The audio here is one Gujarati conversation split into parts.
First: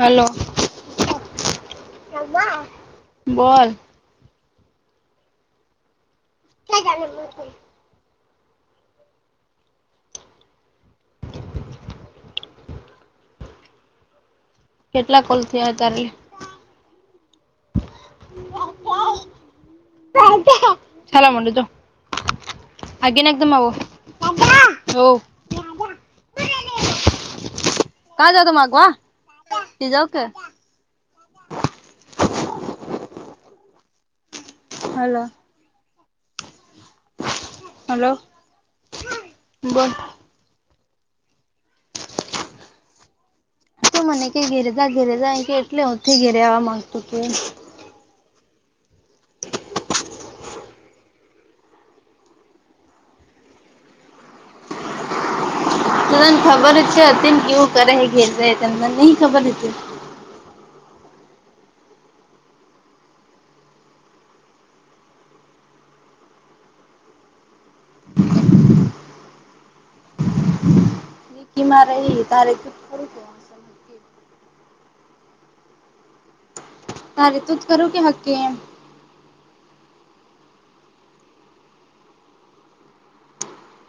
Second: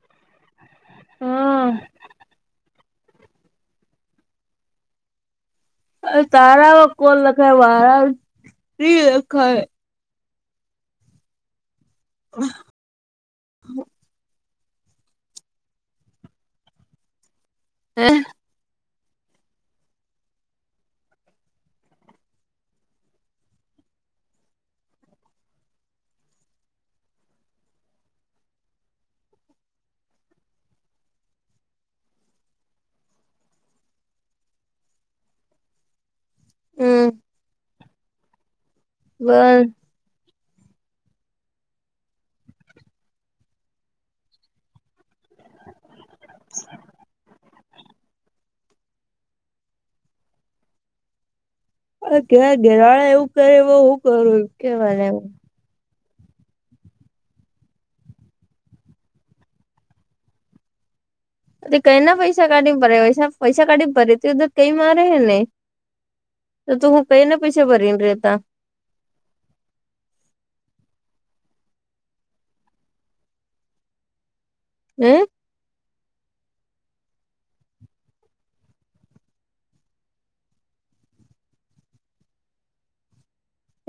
હલો હા બોલ. અ તારા કોલ લખાય મારા ની લખાય [inaudible] કેટલા કોલ થયા તારા લે છાનુ મનુ જો [inaudible] આગે ના એકદમવ હો કા જાવા તા માગવા ત જઓ કે [unintelligible] હલો. હમ હલો. [inaudible] બોલ તો મને કે ઘેરેદા ધેરદા એકે એટલે ઉઠી ગેયલા માંગતું કે હ કેવા ઘેરાળા એવું કરે હું કરું કેવાને તદન ખબર છે હતી કેવું કરે એ ઘેર તને ન ખબર હ હતી [inaudible] કઈ ના પૈસા કાઢી પડે પૈસા કાઢી પડેર કઈ મારે હે ને તો તું હું કઈ નાને પૈસા ભરીને ર રહેતા કી મા ર તારે ખરું કે હું. તારે તુંજ કરું કે હકે એમ.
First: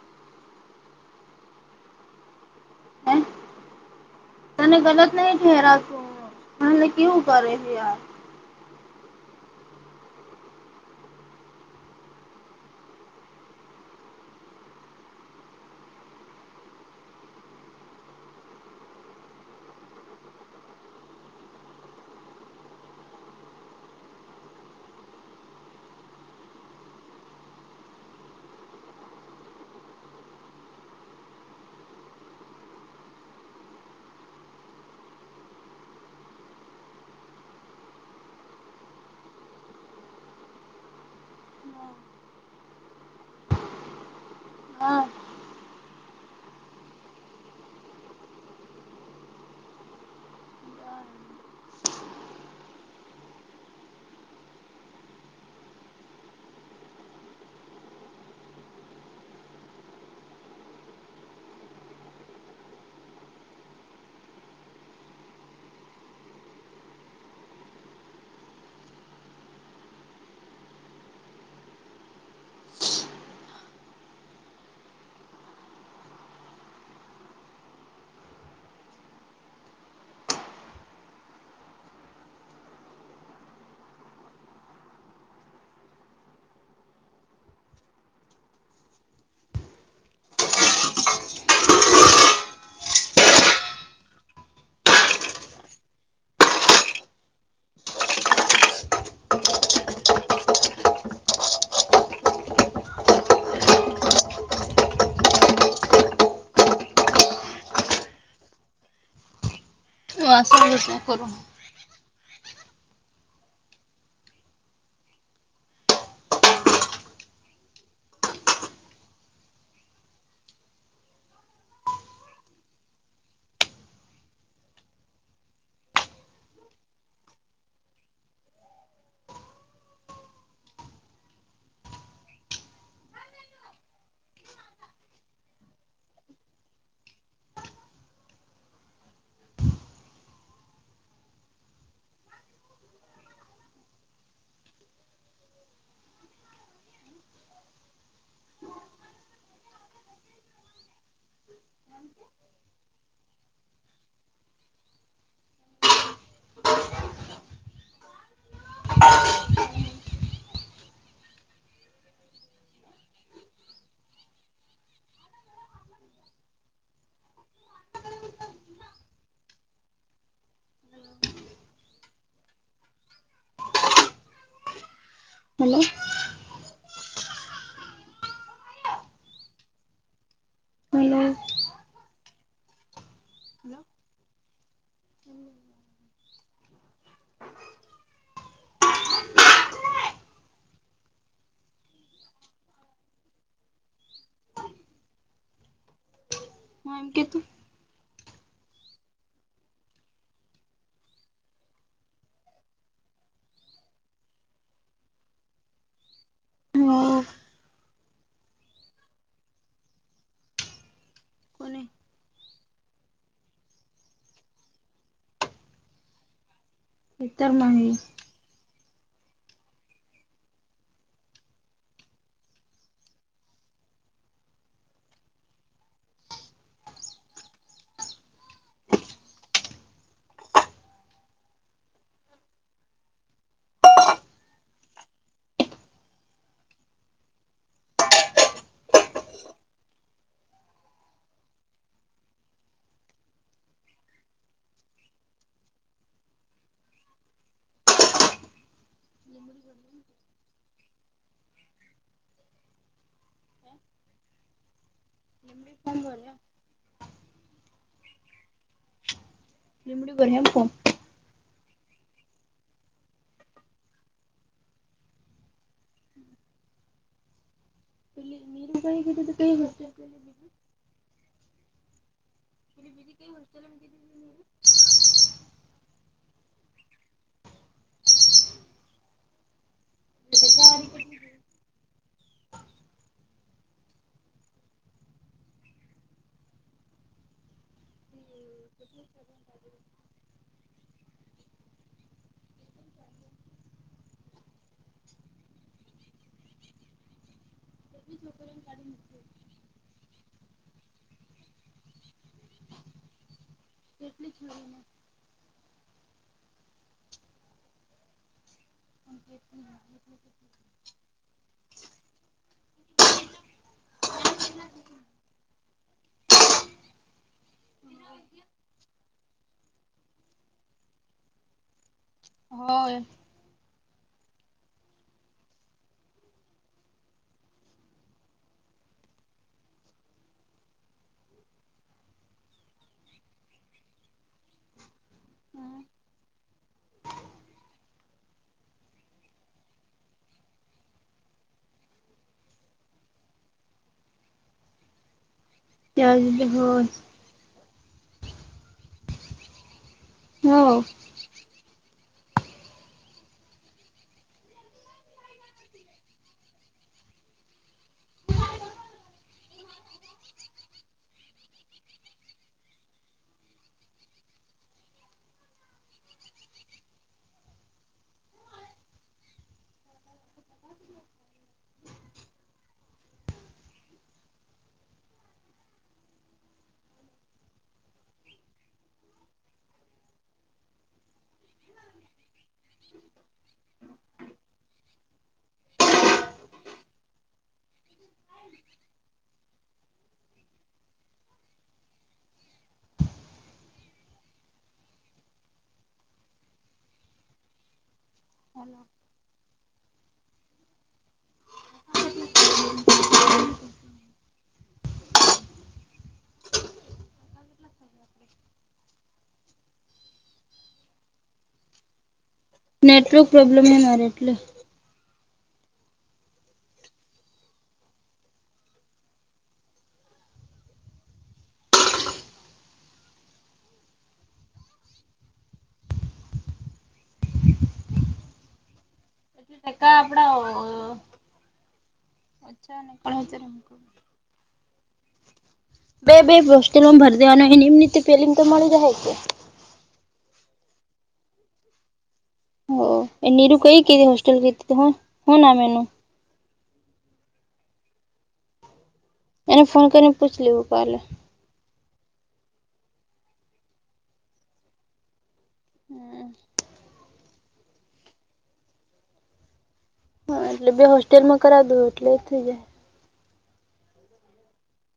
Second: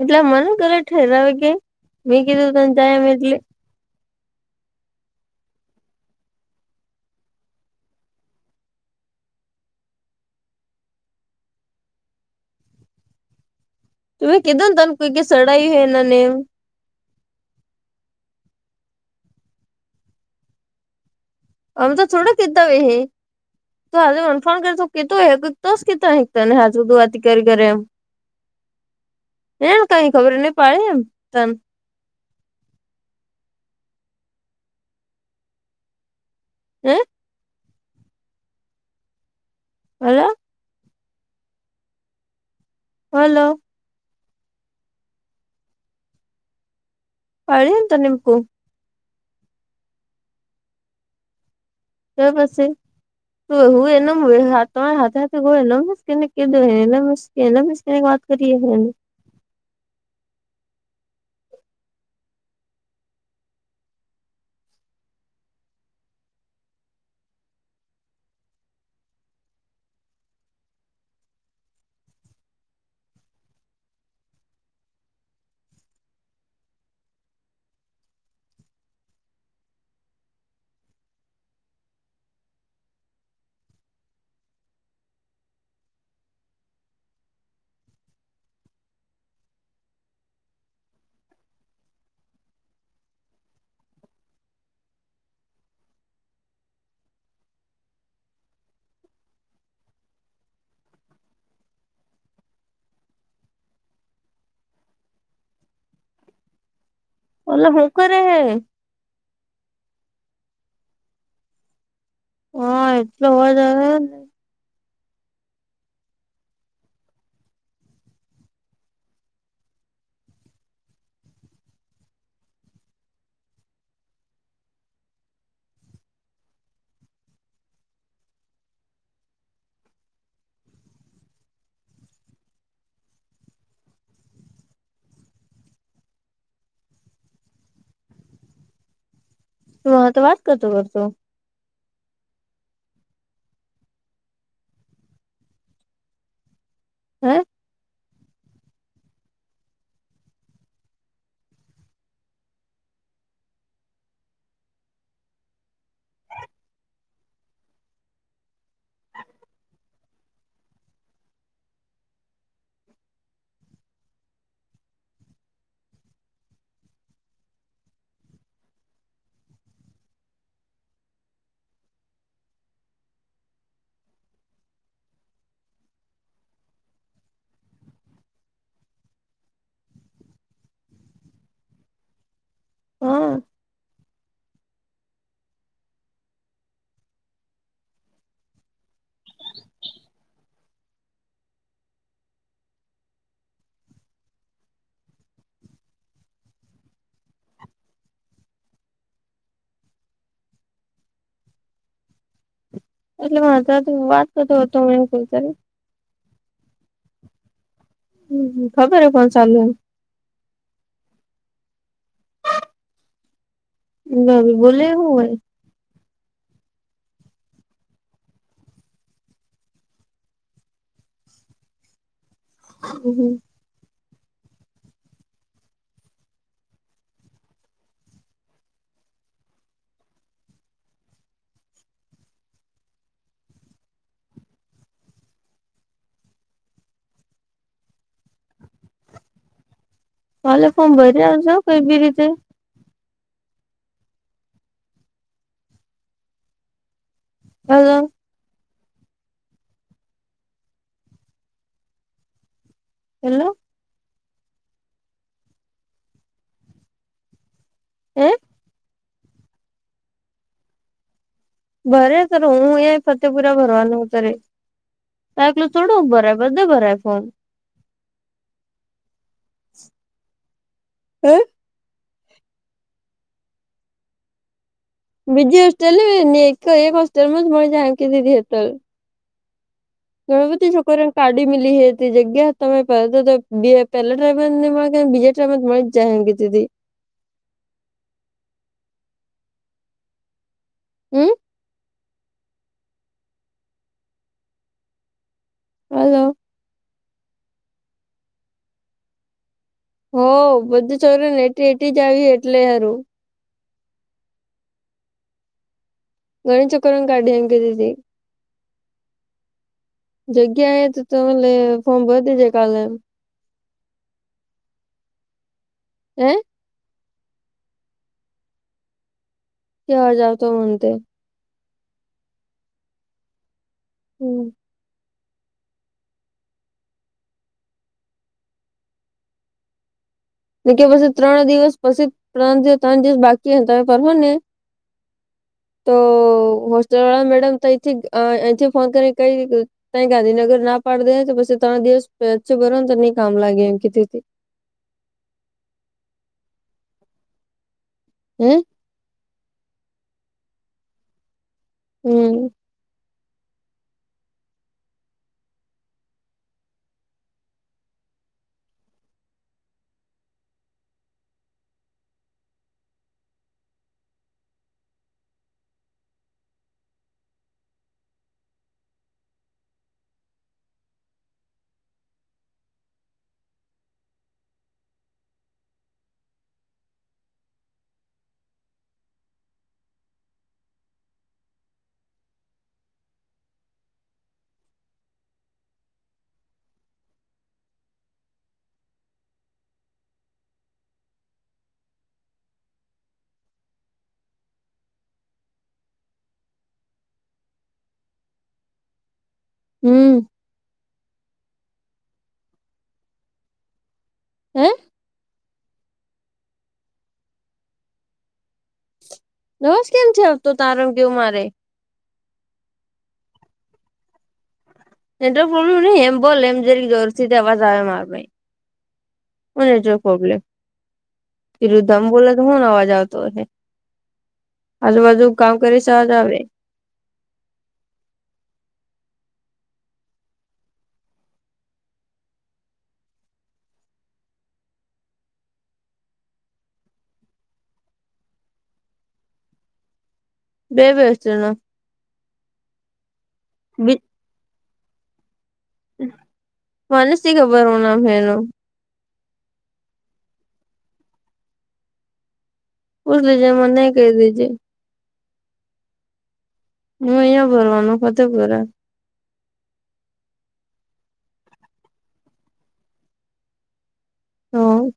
એટલે મન કર ઠેરાવે કે મેં કીધું તને જાય એમ હે એટલે તને ગલત નહી ઠેરાવશું એલે કેવું કરે છે યાર. તમે કધો ને તનું કોઈ કે સડાયું હોય એના નેમ અન તો થોડા કેતો હોવે હે. તો આજે ઓળખાણ કરશ કેતો હે કેતો હેને [unintelligible] વાતી કરી કરે એમ [inaudible] એ કઈ ખબર નહી પડે એમ તને હે હલો. હલો. હા પળી તને કો તો પસી તો હું એ એનું [unintelligible] તમાર હાથે હાથે [unintelligible] કેના [unintelligible] વાત કરીએને ઓલો હું કરે હે શું વાસણ ગશું હું કરું હા એટલો અવાજ આવે હેન ફુવા હાથે વાત કરતો કરતો હા. [inaudible] [inaudible] હલો. હલો. હા. હ એમ કે તું એટલે માસાથી વાત કરતો હતો હું એમ કઉ કરી હ હમ્મ હમ્મ ખબર હે ફોન ચાલુ હે કોને [unintelligible] બોલે હું વળી ખેતરમાં હે [unintelligible] હમ્મ હમ્મ ભલે ફોર્મ ભર્યા હશે કોઈ બી રીતે હલ્લો. [inaudible] હેલો. [unintelligible] ફોર્મ ભર્યા હે [unintelligible] ભર્યા ફોર્મ ભરે તો હું એ ફતેપુરા ભરવાનું ત્રે તો એકલો થોડો ભરાય બધે ભરાય ફોર્મ [unintelligible] હ [unintelligible] બીજી હોસ્ટેલ હે ને એક એક હોસ્ટેલમાં [unintelligible] ઘણી બધી છોકરી કાઢી મીલી હે તે જગ્યા તમે ભણતા તો [unintelligible] પહેલા ટ્રાઈવર [unintelligible] મળી જ જાય એમ કેતીતી [inaudible] હમ્મ. હલો. [unintelligible] હો બધું ચોર ને, એ. એટી જ આવી એટલે સારું. [unintelligible] ગણી ચક્રર કાઢીં કે દી હતી. [unintelligible] જગ્યા એ તો તમને ફોર્મ ભર દેજે કાલે. હમ. [unintelligible] કેવા જાવ, તો મતે. હોય. હમ. કે પછી ત્રણ દિવસ પછી, ત્રણિવ-ત્રણ દિવસ બાકી તમે ફરહો ને. હમ. તો હોસ્ટેલ વાળા મેડમ તથી એથી ફોન કરી કઈ. તઈ ગાંધીનગર ના પાડ દે, તો પછી ત્રણ દિવસ બરો ને, તો નની કામ લાગે એમથી. ત્યાં જ હોય. હમ. હા. હમ. હ [unintelligible] હમ. [inaudible] હે? દસ કેમ છે? આવતો તાર ગવું મારે. નેટવર્ક પ્રોબ્લેમ નરે એટલે. એ પ્રબ્લેમ નહી, એમ બોલ એમ જે જરૂર આ આવે મારા ભાઈ. અને જો કોગલે. તિરુ ધમ બોલ તો, હન અવાજ આવતો હ. આજું બધું કામ કરી સવાજ આવે. તકા આપડા. અચ્છા, ના કોણ હજમક? બે-બે પોસ્ટલમાં ભરી દેવાનું, એ એમ ફેલમ તો મળી રહે છે. બે બેશે ને. હો એ નનીરું કહી કે, હોસ્ટલ હને આ મેનુ. મનેસ થી ખબર હો ના ફેનો. એને ફોન કરીને, પૂછી લેવું કાલે. બછજ મને ક દીજ. હમ. હું અહીં ભરવાનું કતે ભરાય. હા, એટલે બે હોસ્ટેલ માં કરાવ દું, એટલે એ થઈ જાય. તો.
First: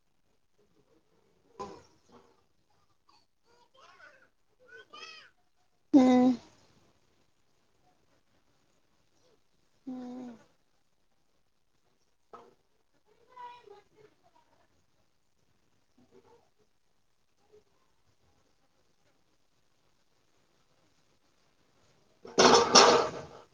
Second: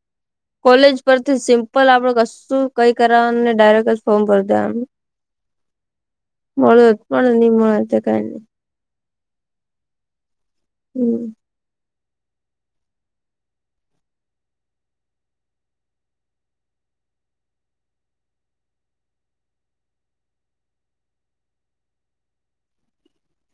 હ [unintelligible] કોલેજ પરથી સિમ્પલ આપડે કશું કઈ કરવાનુંને, ડાયરેક્ટ જ ફોર્મ ભરી દેવાનું. હમ મળ્યો, પણ નહી મળે છે, કઈ નહીં. હમ. હમ. હમ [unintelligible] [inaudible]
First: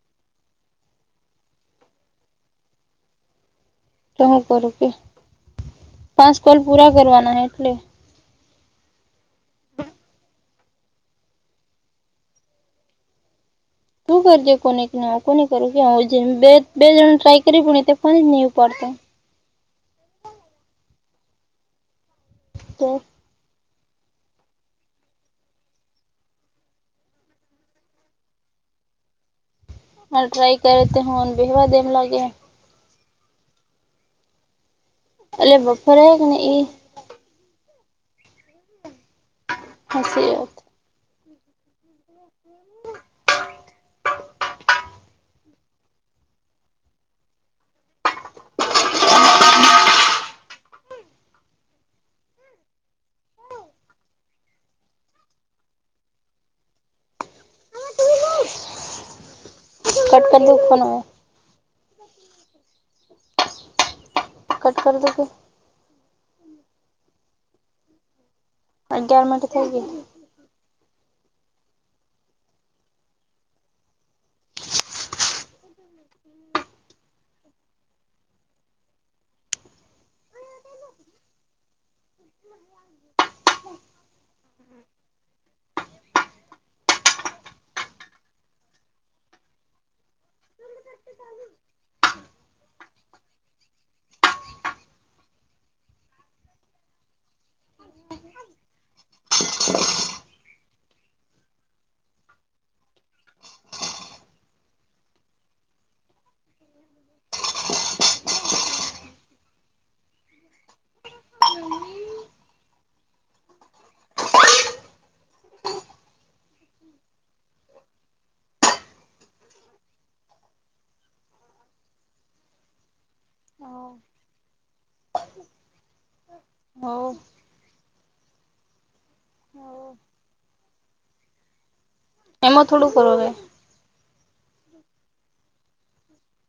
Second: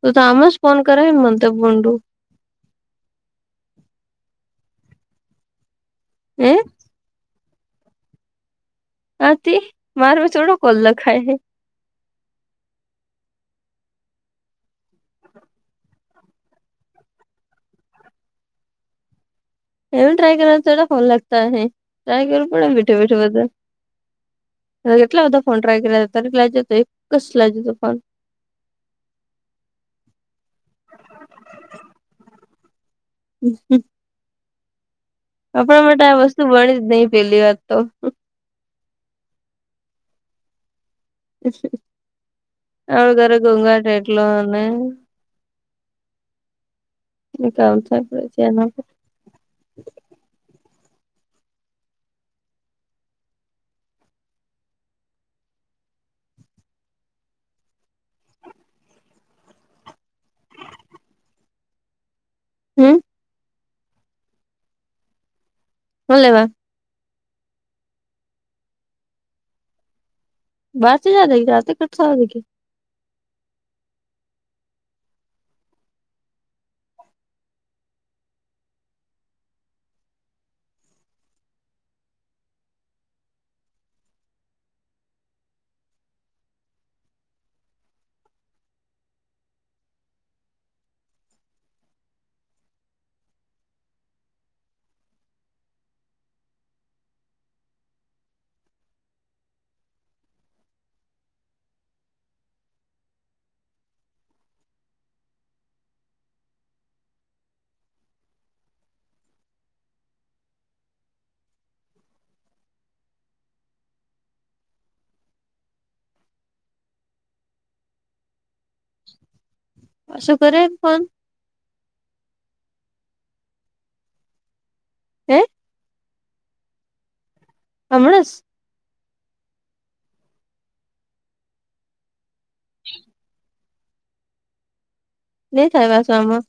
તું તો આમાંજ ફોન કરે ને મન તો ફોન તુ. તો હું કરું કે પાંચ હે કોલ પૂરા કરવાના એટલે આરતી મારુ થોડુ કોલ લખાય હૈ. તુ કરજે કોનેક ને આ કોનેક કરુ કે આ જેમ બે બે જણ ને ટ્રાય કરયુ પણ એ મેતે ફોન જ નહિ ઉપાડતા. એવું ટ્રાય કરડા ફોન લાગતા હ એ ટ્રાય કરું પડે તો બેઠો બેઠું બધે. કેટલા બધા ફોન ટ્રાય કર્યા હતા ત્યારે લજે હતો એક જ લાગજે હતો ફોન હ ટ્રાઈ કરે તે હુંન બેહવા દેમ લાગયા. હ [unintelligible] એટલે આપણા માટે બપોરે આ કે ને વસ્તુ એ બણી જ નઈ પેલી વાત તો હાચી વાત હળ ઘર ગંઘાટ એટલોને. કામ થાય પડે છે એના [inaudible] કટ કર દે ફોનો. હમ. કટ કર દો ફોન. શું લેવા. અગિયાર મિનિટ તો થઈ ગઈ. બાર [unintelligible] [unintelligible] [inaudible] [inaudible] [inaudible] [inaudible] [inaudible] પાસુ કરે ફોન? હા. હે. હોવ. અમણાં હોઓ. એમાં થોડુંક હોવે. ની થાય અસલમાં.